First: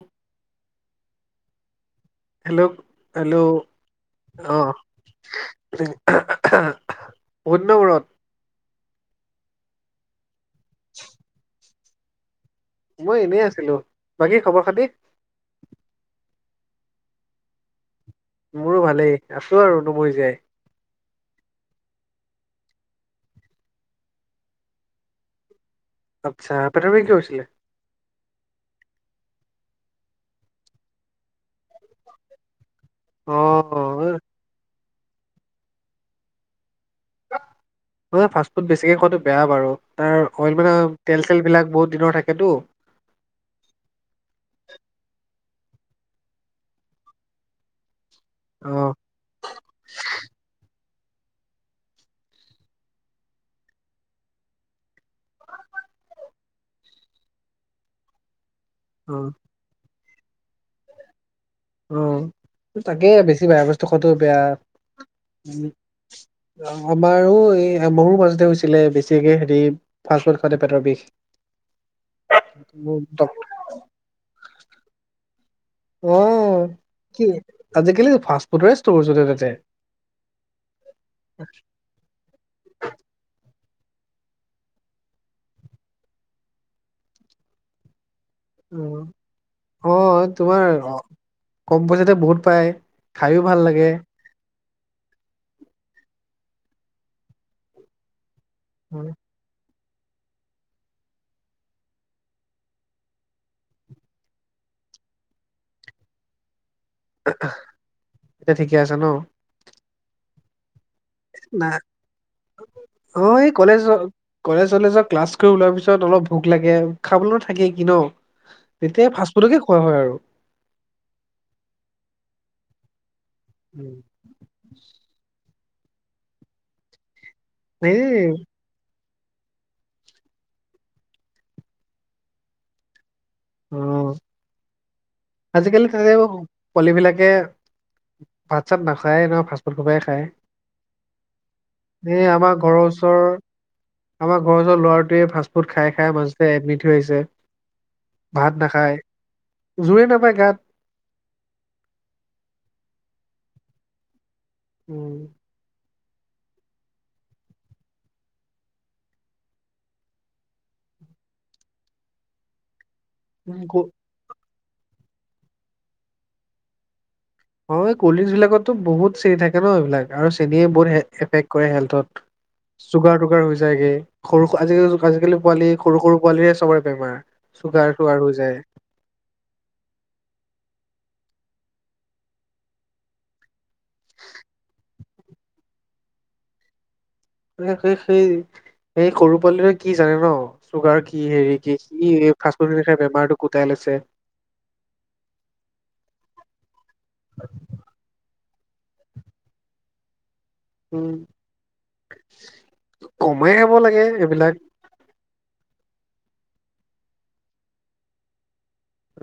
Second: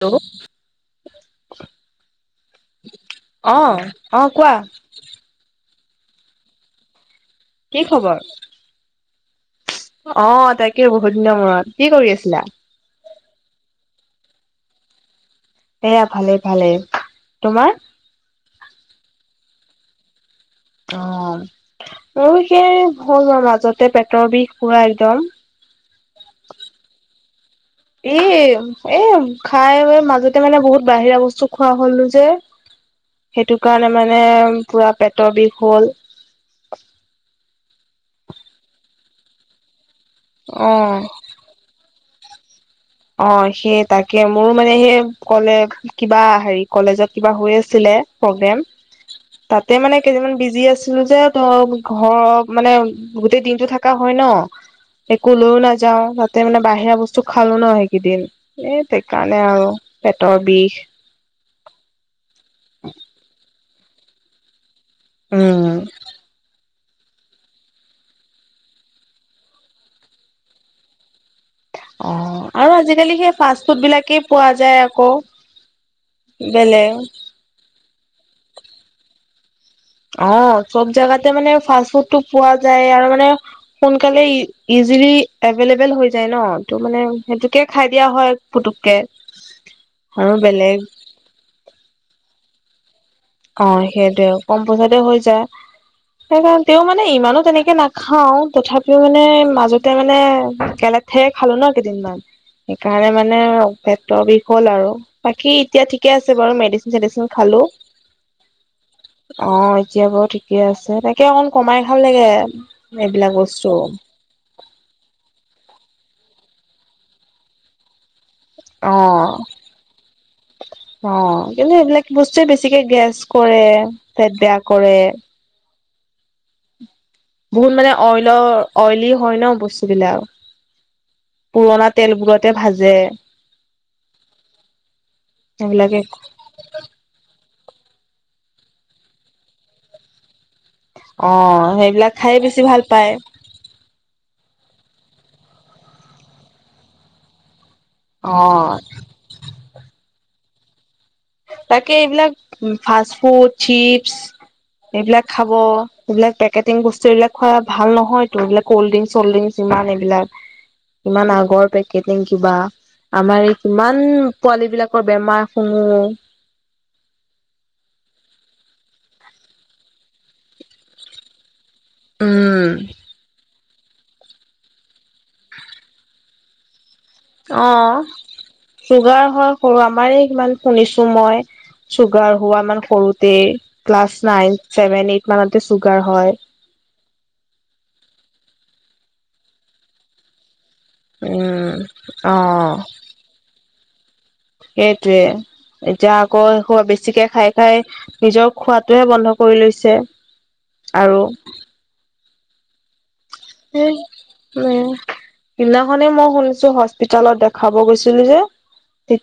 Hello! Hello! Hello! অ অ। বহুত দিনৰ কি মূৰত খবৰ? অ, তাকে, বহুত দিনৰ মূৰত। কি কৰি আছিলা? মই এনেই আছিলো। বাকী, খবৰ-খাতি? এয়া, ভালেই, ভালেই। তোমাৰ? মোৰো ভালেই, আছো আৰু নমৰি জীয়াই। অ, মোৰ সেই হ'ল মাজতে পেটৰ বিষ পুৰা একদম। আচ্ছা! পেটৰ বিষ কিয় হৈছিলে? এই এ, খাই মাজতে মানে বহুত বাহিৰা বস্তু খোৱা হ'লো যে। অ সেইটো কাৰণে মানে পুৰা পেটৰ বিষ হ'ল। হয়, ফাষ্টফুড বেছিকৈ খোৱাটো বেয়া বাৰু, তাৰ অইল অ মানে, তেল-চেল বিলাক বহুত দিনৰ থাকেতো। অ', সেই তাকে, মোৰো মানে সেই ক'লে। কিবা হেৰি, কলেজত কিবা হৈ আছিলে প্ৰগ্ৰেম। অ তাতে মানে, কেইদমান বিজি আছিলোঁ যে, ত' ঘৰৰ মানে গোতেটেই দিনটো থাকা হয় ন, একো লৈও নাযাওঁ, তাতে মানে বাহিৰা বস্তু খালো ন সেই একেইদিন, এই অ সেইকাৰণে আৰু পেটৰ বিষ। অ', তাকে বেছি বেয়া বস্তু খোৱাটো বেয়া। উম আমাৰো, এই মোৰো মাজতে হৈছিলে, বেছিকে হেৰি ফাষ্ট ফুড খাওতে পেটৰ বিষ। অ', আৰু মোৰ আজিকালি সেই, ডক- ফাষ্ট ফুড বিলাকেই পোৱা যায় আকৌ। অ', বেলেগ কি, আজিকালি ফাষ্ট ফুডৰে ষ্টৰ চলে তাতে। অ', চব জেগাতে মানে ফাষ্ট ফুডটো পোৱা যায়, আৰু মানে সোনকালে ইজিলি এভেইলেবল হৈ যায় ন, ত' মানে সেইটোকে খাই দিয়া হয়। পুতুককে আৰু অ', তোমাৰ বেলেগ কম পইচাতে বহুত পায়। খাইো ভাল লাগে অ', সেইটোৱে কম পইচাতে হৈ যায়, সেইকাৰণে, তেওঁ মানে ইমানো তেনেকে না খাও, তথাপিও উম, মানে, মাজতে মানে, একে লেথাৰিয়ে খালো ন, কেইদিনমান। সেইকাৰণে মানে, পেট বিষ হ'ল আৰু, বাকী এতিয়া ঠিকে আছে বাৰু, মেডি মেডিচিন খালো। এতিয়া, ঠিকে আছে ন। অ', এতিয়া বাৰু ঠিকে আছে, তাকে অকণ, না কমাই খাম লাগে, এইবিলাক বস্তু। কলেজ-চলেজৰ ক্লাছ কৰি ওলোৱাৰ পিছত অলপ ভোক লাগে, খাবলৈ নো থাকে কি ন। তেতিয়া ফাষ্ট অ', ফুডকে খোৱা হয় আৰু অ', কিন্তু এইবিলাক বস্তুৱে, বেছিকে গেছ- কৰে, উম, পেত বেয়া কৰে। বহুত মানে এই অইলৰ অইলি হয় ন বস্তু বিলাক, পুৰণা তেলবোৰতে ভাজে। অ'। আজিকালি সেইবিলাকে তাতে, পোৱালি বিলাকে ভাত-চাত নাখায় নহয়, ফাষ্টফুড সোপা হে খায়। অ সেইবিলাক এ, খাই আমাৰ বেছি ভাল ঘৰৰ পায় ওচৰৰ আমাৰ ঘৰৰ ওচৰৰ ল'ৰাটোৱে, ফাষ্টফুড খাই, খাই মাজতে এডমিট হৈ আহিছে। অ ভাত নাখায়, জোৰে নাপায় গাত। তাকে, এইবিলাক ফাষ্ট ফুড, চিপছ এইবিলাক খাব। এইবিলাক, পেকেটং বস্তু এইবিলাক খোৱা ভাল নহয়তো, এইবিলাক কল্ড ড্ৰিংছ-চল্ড ড্ৰিংছ ইমান এইবিলাক। ইমান আগৰ পেকেটিং কিবা। আমাৰ এই, উম কিমান পোৱালী বিলাকৰ বেমাৰ শুনো। হয়, কল ড্ৰিংকছ বিলাকতো বহুত চেনি থাকে ন, এইবিলাক আৰু চেনিয়ে বহুত এফেক্ট কৰে হেল্থত, উম চুগাৰ-তুগাৰ হৈ যায়গৈ, সৰু আজিকালি পোৱালি সৰু, সৰু পোৱালিৱে চ'বৰে বেমাৰ। চুগাৰ অ', তুগাৰ হৈ যায় চোগাৰ হয় সৰু, আমাৰে কিমান শুনিছোঁ মই। চুগাৰ হোৱা মানেই সৰুতেই, ক্লাছ নাইন, ছেভেন, এইট মানতে চুগাৰ হয়। সেই, সেই, সেই, সৰু পোৱালিটোৱে, কি জানে ন। চুগাৰ কি, হেৰি উম কি, কি এই অ ফাষ্টফুড খিনি খাই বেমাৰটো গোটাই লৈছে। সেইটোৱে, এতিয়া আকৌ এইসোপা বেছিকে খাই খাই নিজক খোৱাটোহে বন্ধ কৰি লৈছে, উম, আৰু কমাই [unintelligible] খাব লাগে এইবিলাক সেইদিনাখনে মই শুনিছোঁ, হস্পিতালত দেখাব গৈছিলো যে,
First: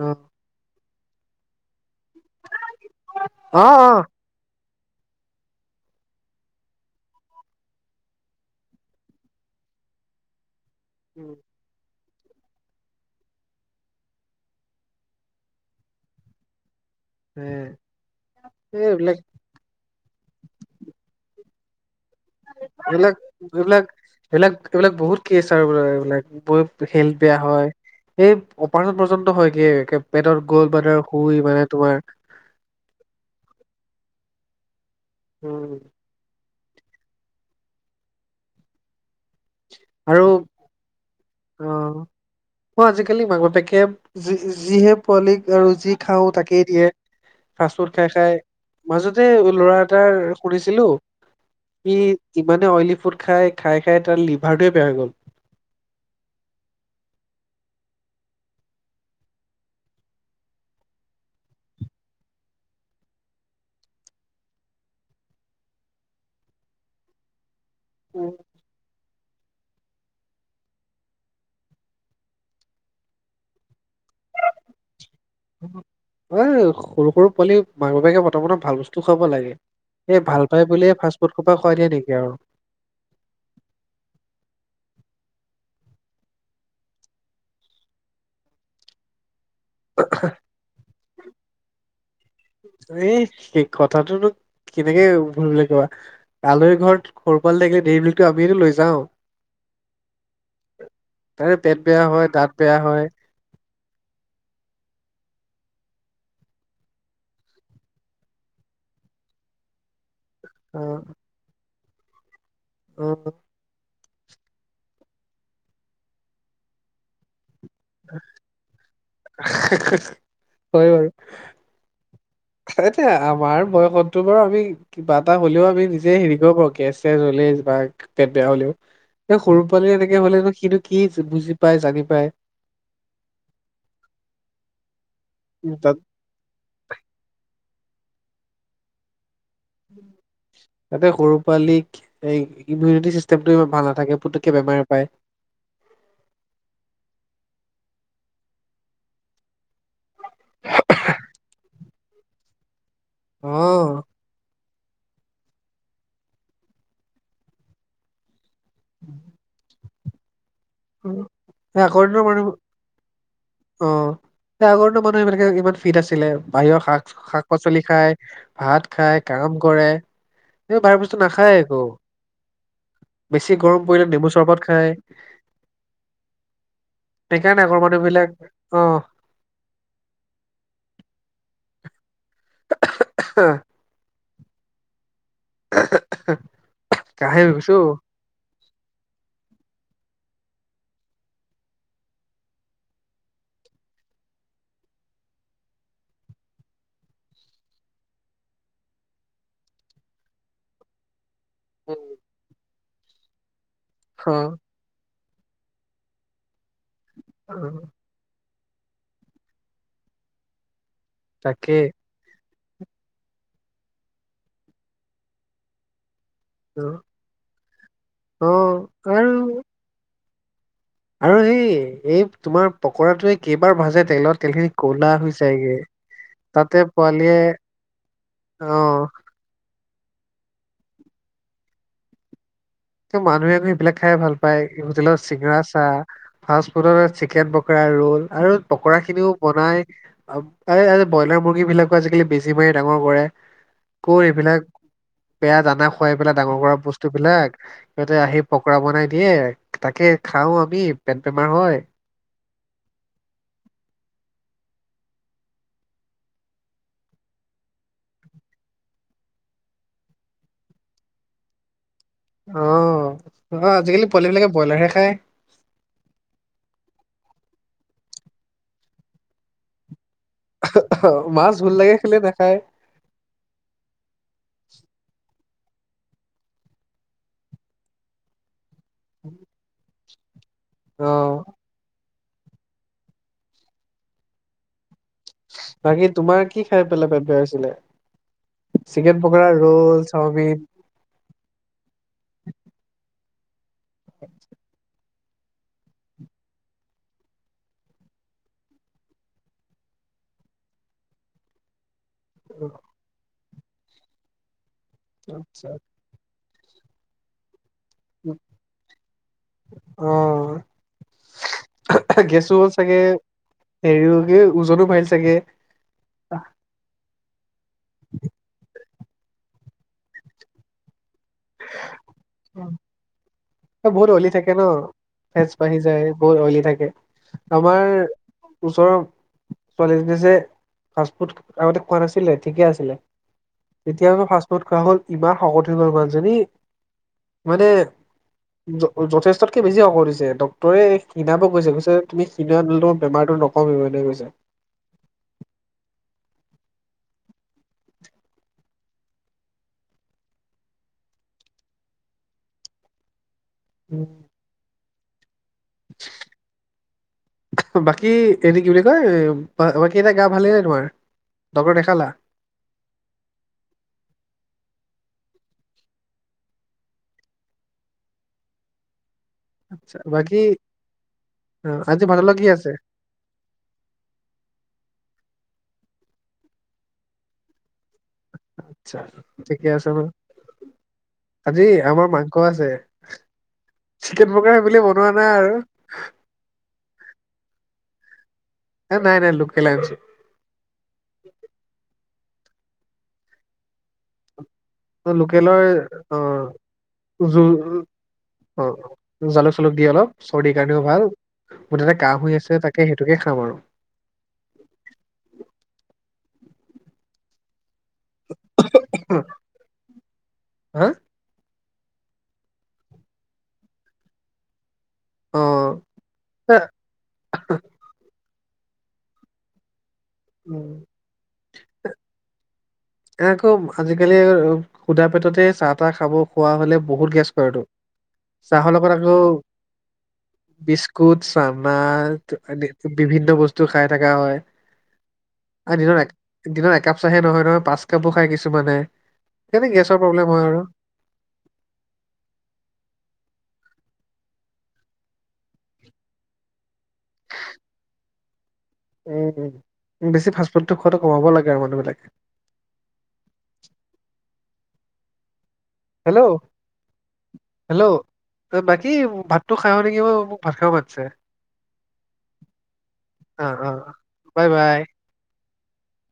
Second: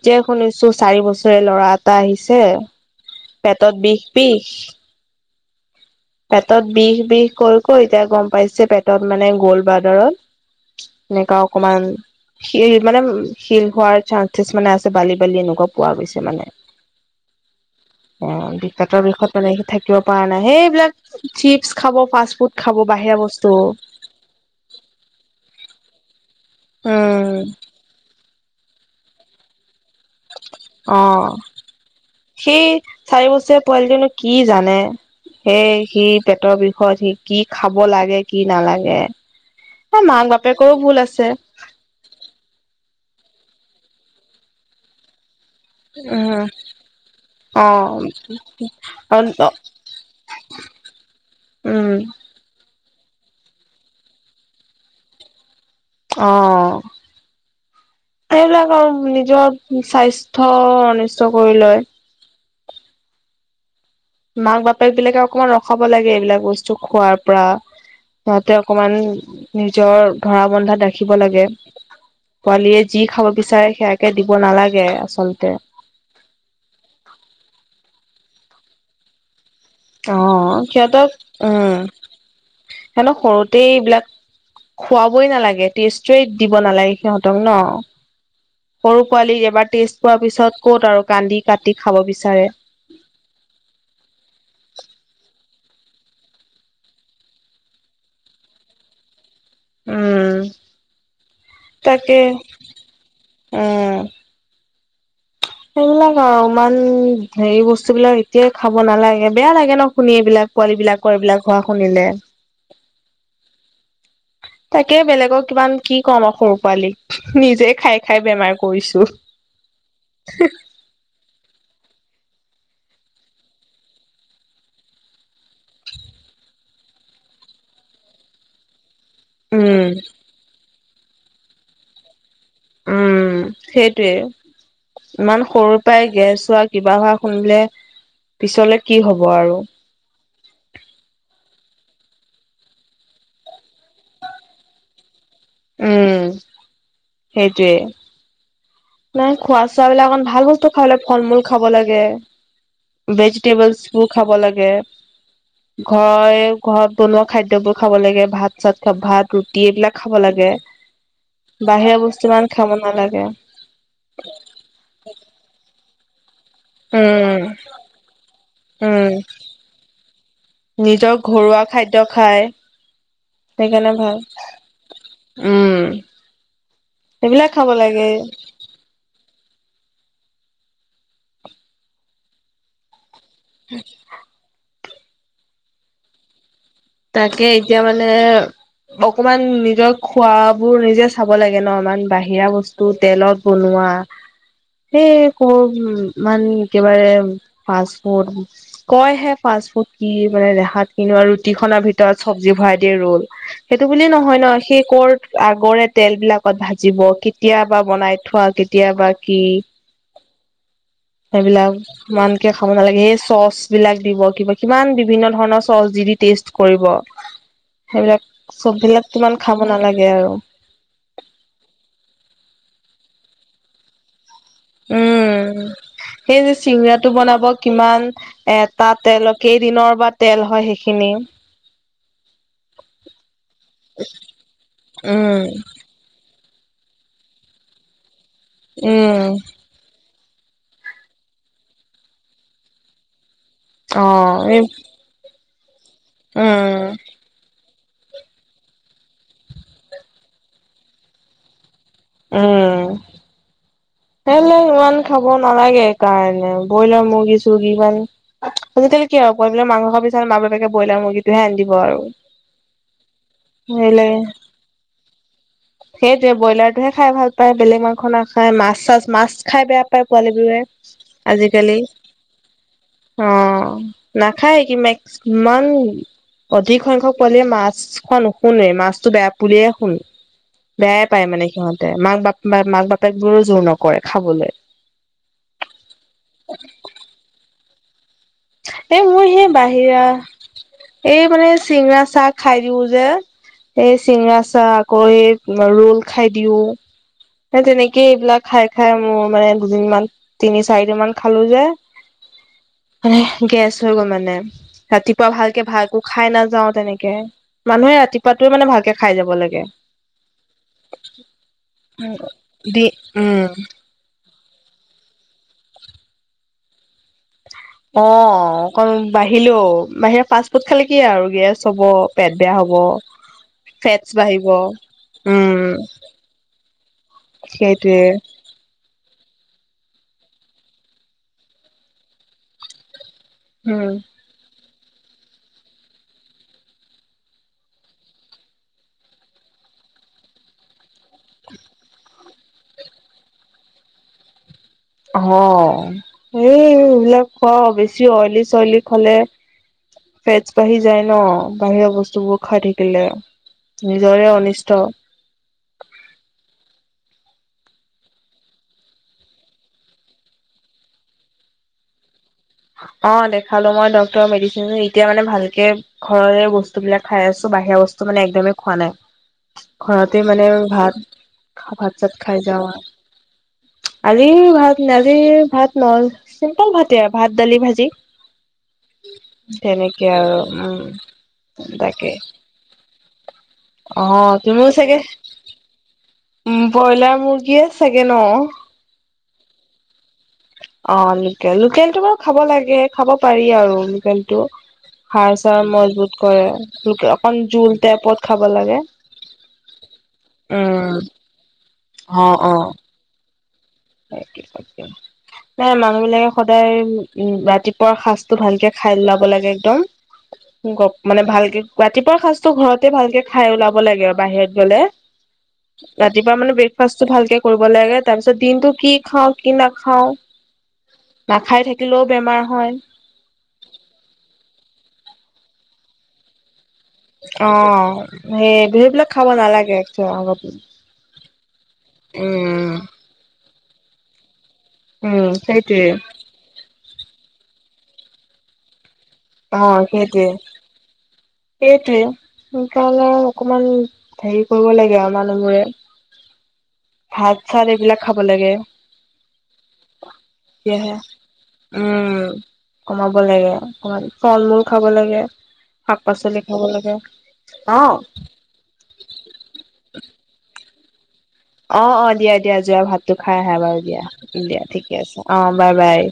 অ', শুনিছোঁ চ' চাৰি বছৰীয়া ল'ৰা এটা আহিছে, অ', পেটত অ', বিষ, বিষ পেটত বিষ বিষ কৈ কৈ এতিয়া গম পাইছে পেটত মানে গ'ল বাৰ্ডাৰত উম, এনেকুৱা অকমান শিল মানে শিল হোৱাৰ চাঞ্চেচ মানে আছে বালি বালি এনেকুৱা পোৱা গৈছে মানে। এ অ', পেটৰ এইবিলাক বিষত মানে সি থাকিব পৰা নাই, সেইবিলাক চিপচ খাব ফাষ্ট ফুড খাব এইবিলাক বাহিৰা বস্তু এইবিলাক এইবিলাক এইবিলাক বহুত কেছ আৰু এইবিলাক। হেল্থ বেয়া হয় এই অপাৰেচন পৰ্যন্ত হয়গে একে। পেটত অ গ'ল্ডবাল্ডাৰ হৈ মানে তোমাৰ সেই চাৰি বছৰীয়া পোৱালিটো নো, কি জানে হে উম সি পেটৰ বিষত সি কি খাব লাগে কি নালাগে, এ আৰু মাক বাপেকৰো ভুল আছে। অ', ম আজিকালি মাক বাপেকে যি, যিহে পোৱালিক আৰু যি খাওঁ উম তাকেই দিয়ে। অ ফাষ্ট ফুড খাই খাই মাজতে ল'ৰা এটাৰ শুনিছিলোঁ উম। ইমানে অইলী ফুড খাই, খাই খাই তাৰ লিভাৰটোৱে বেয়া হৈ গ'ল। অ'। এইবিলাক আৰু নিজৰ স্বাস্থ্য অনিষ্ট কৰি লয়। মাক বাপেক বিলাকে অকমান ৰখাব লাগে এইবিলাক বস্তু খোৱাৰ পৰা। সিহঁতে অকমান নিজৰ ধৰা বন্ধাত ৰাখিব লাগে পোৱালীয়ে যি খাব বিচাৰে সেয়া কে দিব নালাগে আচলতে। এ সৰু সৰু পোৱালিক মাক বাপেকে প্ৰথম প্ৰথম ভাল বস্তু খুৱাব লাগে। অ এ ভাল পাই বুলিয়ে সিহঁতক ফাষ্ট ফুড খোপা খুৱাই দিয়ে নেকি আৰু হেতক সৰুতে এইবিলাক খুৱাবই নালাগে, টেষ্টটোয়েই দিব নালাগে সিহঁতক ন? সৰু পোৱালী এবাৰ টেষ্ট পোৱাৰ পিছত ক'ত আৰু কান্দি কাটি খাব বিচাৰে। এ সেই কথাটোনো কেনেকে ভুল বুলি কোৱা আলহি ঘৰত সৰু পোৱালি থাকিলে দেৰি মিল্কটো আমিয়েটো লৈ যাওঁ। উম, তাৰে পেট বেয়া তাকে হয় দাঁত বেয়া হয়। উম। সেইবিলাক আৰু ইমান হেৰি বস্তু বিলাক এতিয়াই খাব নালাগে, বেয়া লাগে ন শুনি। বিলাক পোৱালি অ', বিলাকৰ এইবিলাক হোৱা শুনিলে। [unintelligible] তাকে বেলেগক কিমান কি কম আৰু সৰু পোৱালিক নিজে খাই খাই বেমাৰ কৰিছোঁ। হয় বাৰু। এয়া আমাৰ বয়সতটো বাৰু আমি কিবা এটা হ'লেও আমি নিজে হেৰি কৰিব পাৰোঁ, গেছ চেছ হ'লে বা পেট বেয়া হ'লেও। এ সৰু উম। পোৱালিৰ এনেকে হ'লে সিনো কি বুজি পাই জানি পায় উম সেইটোয়ে, ইমান উম, সৰুৰ তাত পৰাই গেছ হোৱা কিবা হোৱা শুনিলে পিছলে কি হ'ব আৰু উম তাতে সৰু পোৱালীক এই ইমিউনিটি চিষ্টেমটো ইমান ভাল নাথাকে পুটুককে বেমাৰে পায়। উম সেইটোৱে। নাই খোৱা চোৱাবিলাক অকমান ভাল বস্তু খাব লাগে, ফল মূল খাব লাগে। অ', ভেজিটেবলছ খাব লাগে, ঘ- ঘৰত বনোৱা খাদ্যবোৰ খাব লাগে, ভাত। চাত, খ-ভাত ৰুটি এইবিলাক খাব লাগে, উম, এই বাহিৰা আগৰ দিনৰ বস্তু মানুহ ইমান খাব নালাগে। অ, আগৰো মানুহে সনেকে ইমান ফিট আছিলে, বাহিৰৰ শাক, উম শাক-পাচলি খাই। ভাত উম খাই কাম কৰে, সেইবোৰ বাহিৰৰ নিজৰ বস্তু নাখায় ঘৰুৱা একো। খাদ্য খায় বেছি গৰম সেইকাৰণে পৰিলে ভাল নেমু চৰবত খায়। উম, সেইবিলাক সেইকাৰণে খাব আগৰ মানুহ লাগে। বিলাক অ [inaudible] [unintelligible] [inaudible] কাহে তাকে, হৈ গৈছো এতিয়া মানে অকমান নিজৰ খোৱাবোৰ নিজে চাব লাগে ন, ইমান বাহিৰা বস্তু তেলত বনোৱা। সেই ক'ৰ, ইমান একেবাৰে পাছপৰ্ট কয়হে ফাষ্টফুড কি মানে, দেখাত কিনো আৰু ৰুটিখনৰ ভিতৰত উম। চব্জি ভৰাই দিয়ে ৰল, সেইটো বুলি অ নহয় ন, সেই কৰ আগৰে তেলবিলাক। ত, ভাজিব, অ কেতিয়াবা বনাই থোৱা, কেতিয়াবা কি? সেইবিলাক তাকে ইমানকে খাব নালাগে, সেই চচবিলাক দিব, কিবা কিমান বিভিন্ন ধৰণৰ চচ, দি-দি টেষ্ট অ কৰিব, সেইবিলাক অ চববিলাক আৰু ইমান খাব নালাগে আৰু। আৰু সেই, এই তোমাৰ পকৰাটোৱে কেইবাৰ ভাজে তেলত তেলখিনি ক'লা হৈ উম, যায়গে সেই যে, তাতে চিঙৰাটো পোৱালিয়ে বনাব, কিমান এটা অ তেলত কেইদিনৰ বা তেল হয় সেইখিনি? মানুহে আকৌ সেইবিলাক খাই ভালপায়, এই হোটেলৰ উম চিঙৰা, চাহ। ফাষ্টফুডৰ চিকেন পকৰা, ৰোল আৰু উম পকৰাখিনিও বনাই এই ব্ৰইলাৰ মুৰ্গীবিলাকো আজিকালি বেজী মাৰি, ডাঙৰ কৰাই অ ক'ৰ এই এইবিলাক বেয়া, দানা খুৱাই পেলাই ডাঙৰ কৰা উম বস্তুবিলাক। সিঁহতে আহি পকৰা বনাই দিয়ে। তাকে খাওঁ আমি, পেট বেমাৰ হয়। উম, হলেও ইমান খাব নালাগে, এইকাৰণে ব্ৰইলাৰ, মুৰ্গী- চৰ্গী, ইমান আজিকালি কি আৰু পোৱালি মাংস, খাব বিচাৰিলে মা- বাপেকে ব্ৰইলাৰ মুৰ্গীটোহে আনি দিব আৰু। অ, অ, আজিকালি পোৱালিবিলাকে ব্ৰইলাৰহে খায়। সেইটোয়ে ব্ৰইলাৰটোহে খাই ভালপায়, বেলেগ মাংস নাখায়, মাছ-চাছ মাছ খাই বেয়া পায় পোৱালিবোৰে, অ' মাছ ভুল আজিকালি। লাগে খালে নাখায় অ, নাখায় কি [inaudible] অধিক সংখ্যক পোৱালীয়ে, মাছ খোৱা নুশুনোৱেই, মাছ টো, বেয়া বুলিয়ে শুনো। বেয়াই অ পাই মানে সি সিহঁতে, মাক- বাপেক, মাক বাপেকবোৰো জোৰ নকৰে খাবলে। বাকী, তোমাৰ কি খাই পেলাই পেট বেয়া হৈছিলে? এই চিকেন মোৰ সেই পকৰা, বাহিৰা ৰোল, চাওমিন? এই মানে চিঙৰা, চাহ খাই দিওঁ যে, এই চিঙৰা চাহ আকৌ এই ৰোল, খাই দিওঁ। হে, তেনেকে এইবিলাক খাই, খাই মোৰ মানে দুদিনমান তিনি-চাৰিদিনমান খালোঁ যে। [unintelligible] গেছ হৈ গ'ল মানে। ৰাতিপুৱা ভালকে আচ্ছা ভাত একো খাই নাযাওঁ তেনেকে। মানুহে ৰাতিপুৱাটোৱে মানে ভালকে খাই যাব লাগে। অ গেছো হ'ল দি চাগে, উম হেৰিও ওজনো বাঢ়িল চাগে? অ অকণ বাঢ়িলেও। বাহিৰা ফাষ্টফুড খালে কি আৰু গেছ হ'ব, পেট বেয়া হ'ব। ফেটছ বহুত অইলি বাঢ়িব থাকে ন। ফেটচ উম বাঢ়ি যায়, বহুত অইলি থাকে। আমাৰ সেইটোৱে ওচৰৰ ছোৱালীজনী যে ফাষ্টফুড আগতে খোৱা নাছিলে ঠিকে আছিলে উম তেতিয়ানো ফাফুড খোৱা হ'ল, ইমান শকত হৈ হ'ল মানুহজনী মানে য-যথেষ্টতকে বেছি শকত হৈছে। ডক্তৰে ক্ষীনাব কৈছে, কৈছে তুমি তেতিয়াহ'লেটো বেমাৰটো নকমিবই এনেকে কৈছে। অ এই এইবিলাক [unintelligible] বেছি অইলি-চইলি খালে ফেটছ বাঢ়ি যায় ন, বাহিৰৰ বস্তুবোৰ খাই থাকিলে। উম, নিজৰে অনিষ্ট [inaudible] বাকী এনে কি বুলি কয় বাকী এনে গা ভালেই নে তোমাৰ? ডক্তৰ দেখালা? অ দেখালো মই ডক্তৰৰ মেডিচিন এতিয়া মানে ভালকে ঘৰৰে বস্তুবিলাক খাই আছো বাহিৰা বস্তু মানে একদমেই খোৱা নাই। আচ্ছা ঘৰতে বাকী মানে ভাত, অ আজি ভাত-চাত ভাতৰ খাই লগত কি যাওঁ আছে আৰ। আজি ভাত নে আজি ভাত নহয় চিম্পল ভাতে আৰু ভাত, দালি, ভাজি। আচ্ছা ঠিকে আছে ন? তেনেকে আৰু উম। আজি তাকে আমাৰ মাংস আছে, অ চিকেন পকৰা তুমিও সেইবুলি চাগে বনোৱা নাই আৰু। উম ব্ৰইলাৰ মুৰ্গীয়ে চাগে ন। নাই নাই লোকেলে আনিছো। অ লোকেল, লোকেলটো বাৰু খাব লাগে খাব পাৰি আৰু লোকেলটো। অ', হাৰ-চাৰ লোকেলৰ মজবুত অ কৰে, লোকেল জো অলপ জোল টাইপত খাব অ লাগে। জালুক চালুক দি অলপ চৰ্দিৰ কাৰণেও উম ভাল, মুঠতে কাহ অ হৈ অ আছে তাকে সেইটোকে খাম আৰু। [unintelligible] নাই মানুহবিলাকে সদায় উম ৰাতিপুৱা সাজটো ভালকে খাই ওলাব লাগে একদম, হা গব মানে ভালকে ৰাতিপুৱাৰ সাজটো ঘৰতে ভালকে খাই ওলাব লাগে আৰু বাহিৰত গ'লে। অ ৰাতিপুৱা মানে এ ব্ৰেকফাষ্টটো ভালকে কৰিব লাগে তাৰপিছত দিনটো কি খাওঁ, কি নাখাওঁ, উম। নাখাই থাকিলেও বেমাৰ হয়। এ আকৌ আজিকালি সুধা পেটতে চাহ-তাহ খাব খোৱা হ'লে বহুত গেছ অ কৰেতো সেই চাহৰ লগত সেইবিলাক খাব নালাগে একদম আগতে কুত চানা বিভিন্ন বস্তু খাই থকা হয় উম আৰু সেইটোৱে দিনৰ দিনৰ একাপ চাহে নহয় নহয় পাঁচ কাপো খাই কিছুমানে। অহ সেইকাৰণে গেছৰ সেইটোৱে। প্ৰব্লেম হয় আৰু সেইটোৱে সেইকাৰণে আৰু অকমান হেৰি কৰিব লাগে আৰু মানুহবোৰে [inaudible] ভাত-চাত এইবিলাক খাব লাগে। উম উম বেছি ফাষ্ট ফুডটো তেতিয়াহে খোৱাটো কমাব লাগে আৰু মানুহ বিলাকে। উম কমাব লাগে অকণমান ফল মূল খাব লাগে। শাক হেল্ল' পাচলি খাব লাগে অ। হেল্ল' বাকী ভাতটো খাই আহো নেকি, মই মোক ভাত খাব মাতিছে। অ'অ' দিয়া, দিয়া যোৱা ভাততো খাই অ আহা অ বাৰু দিয়া বাই দিয়া বাই ঠিকে আছে, অ' বাই, বাই।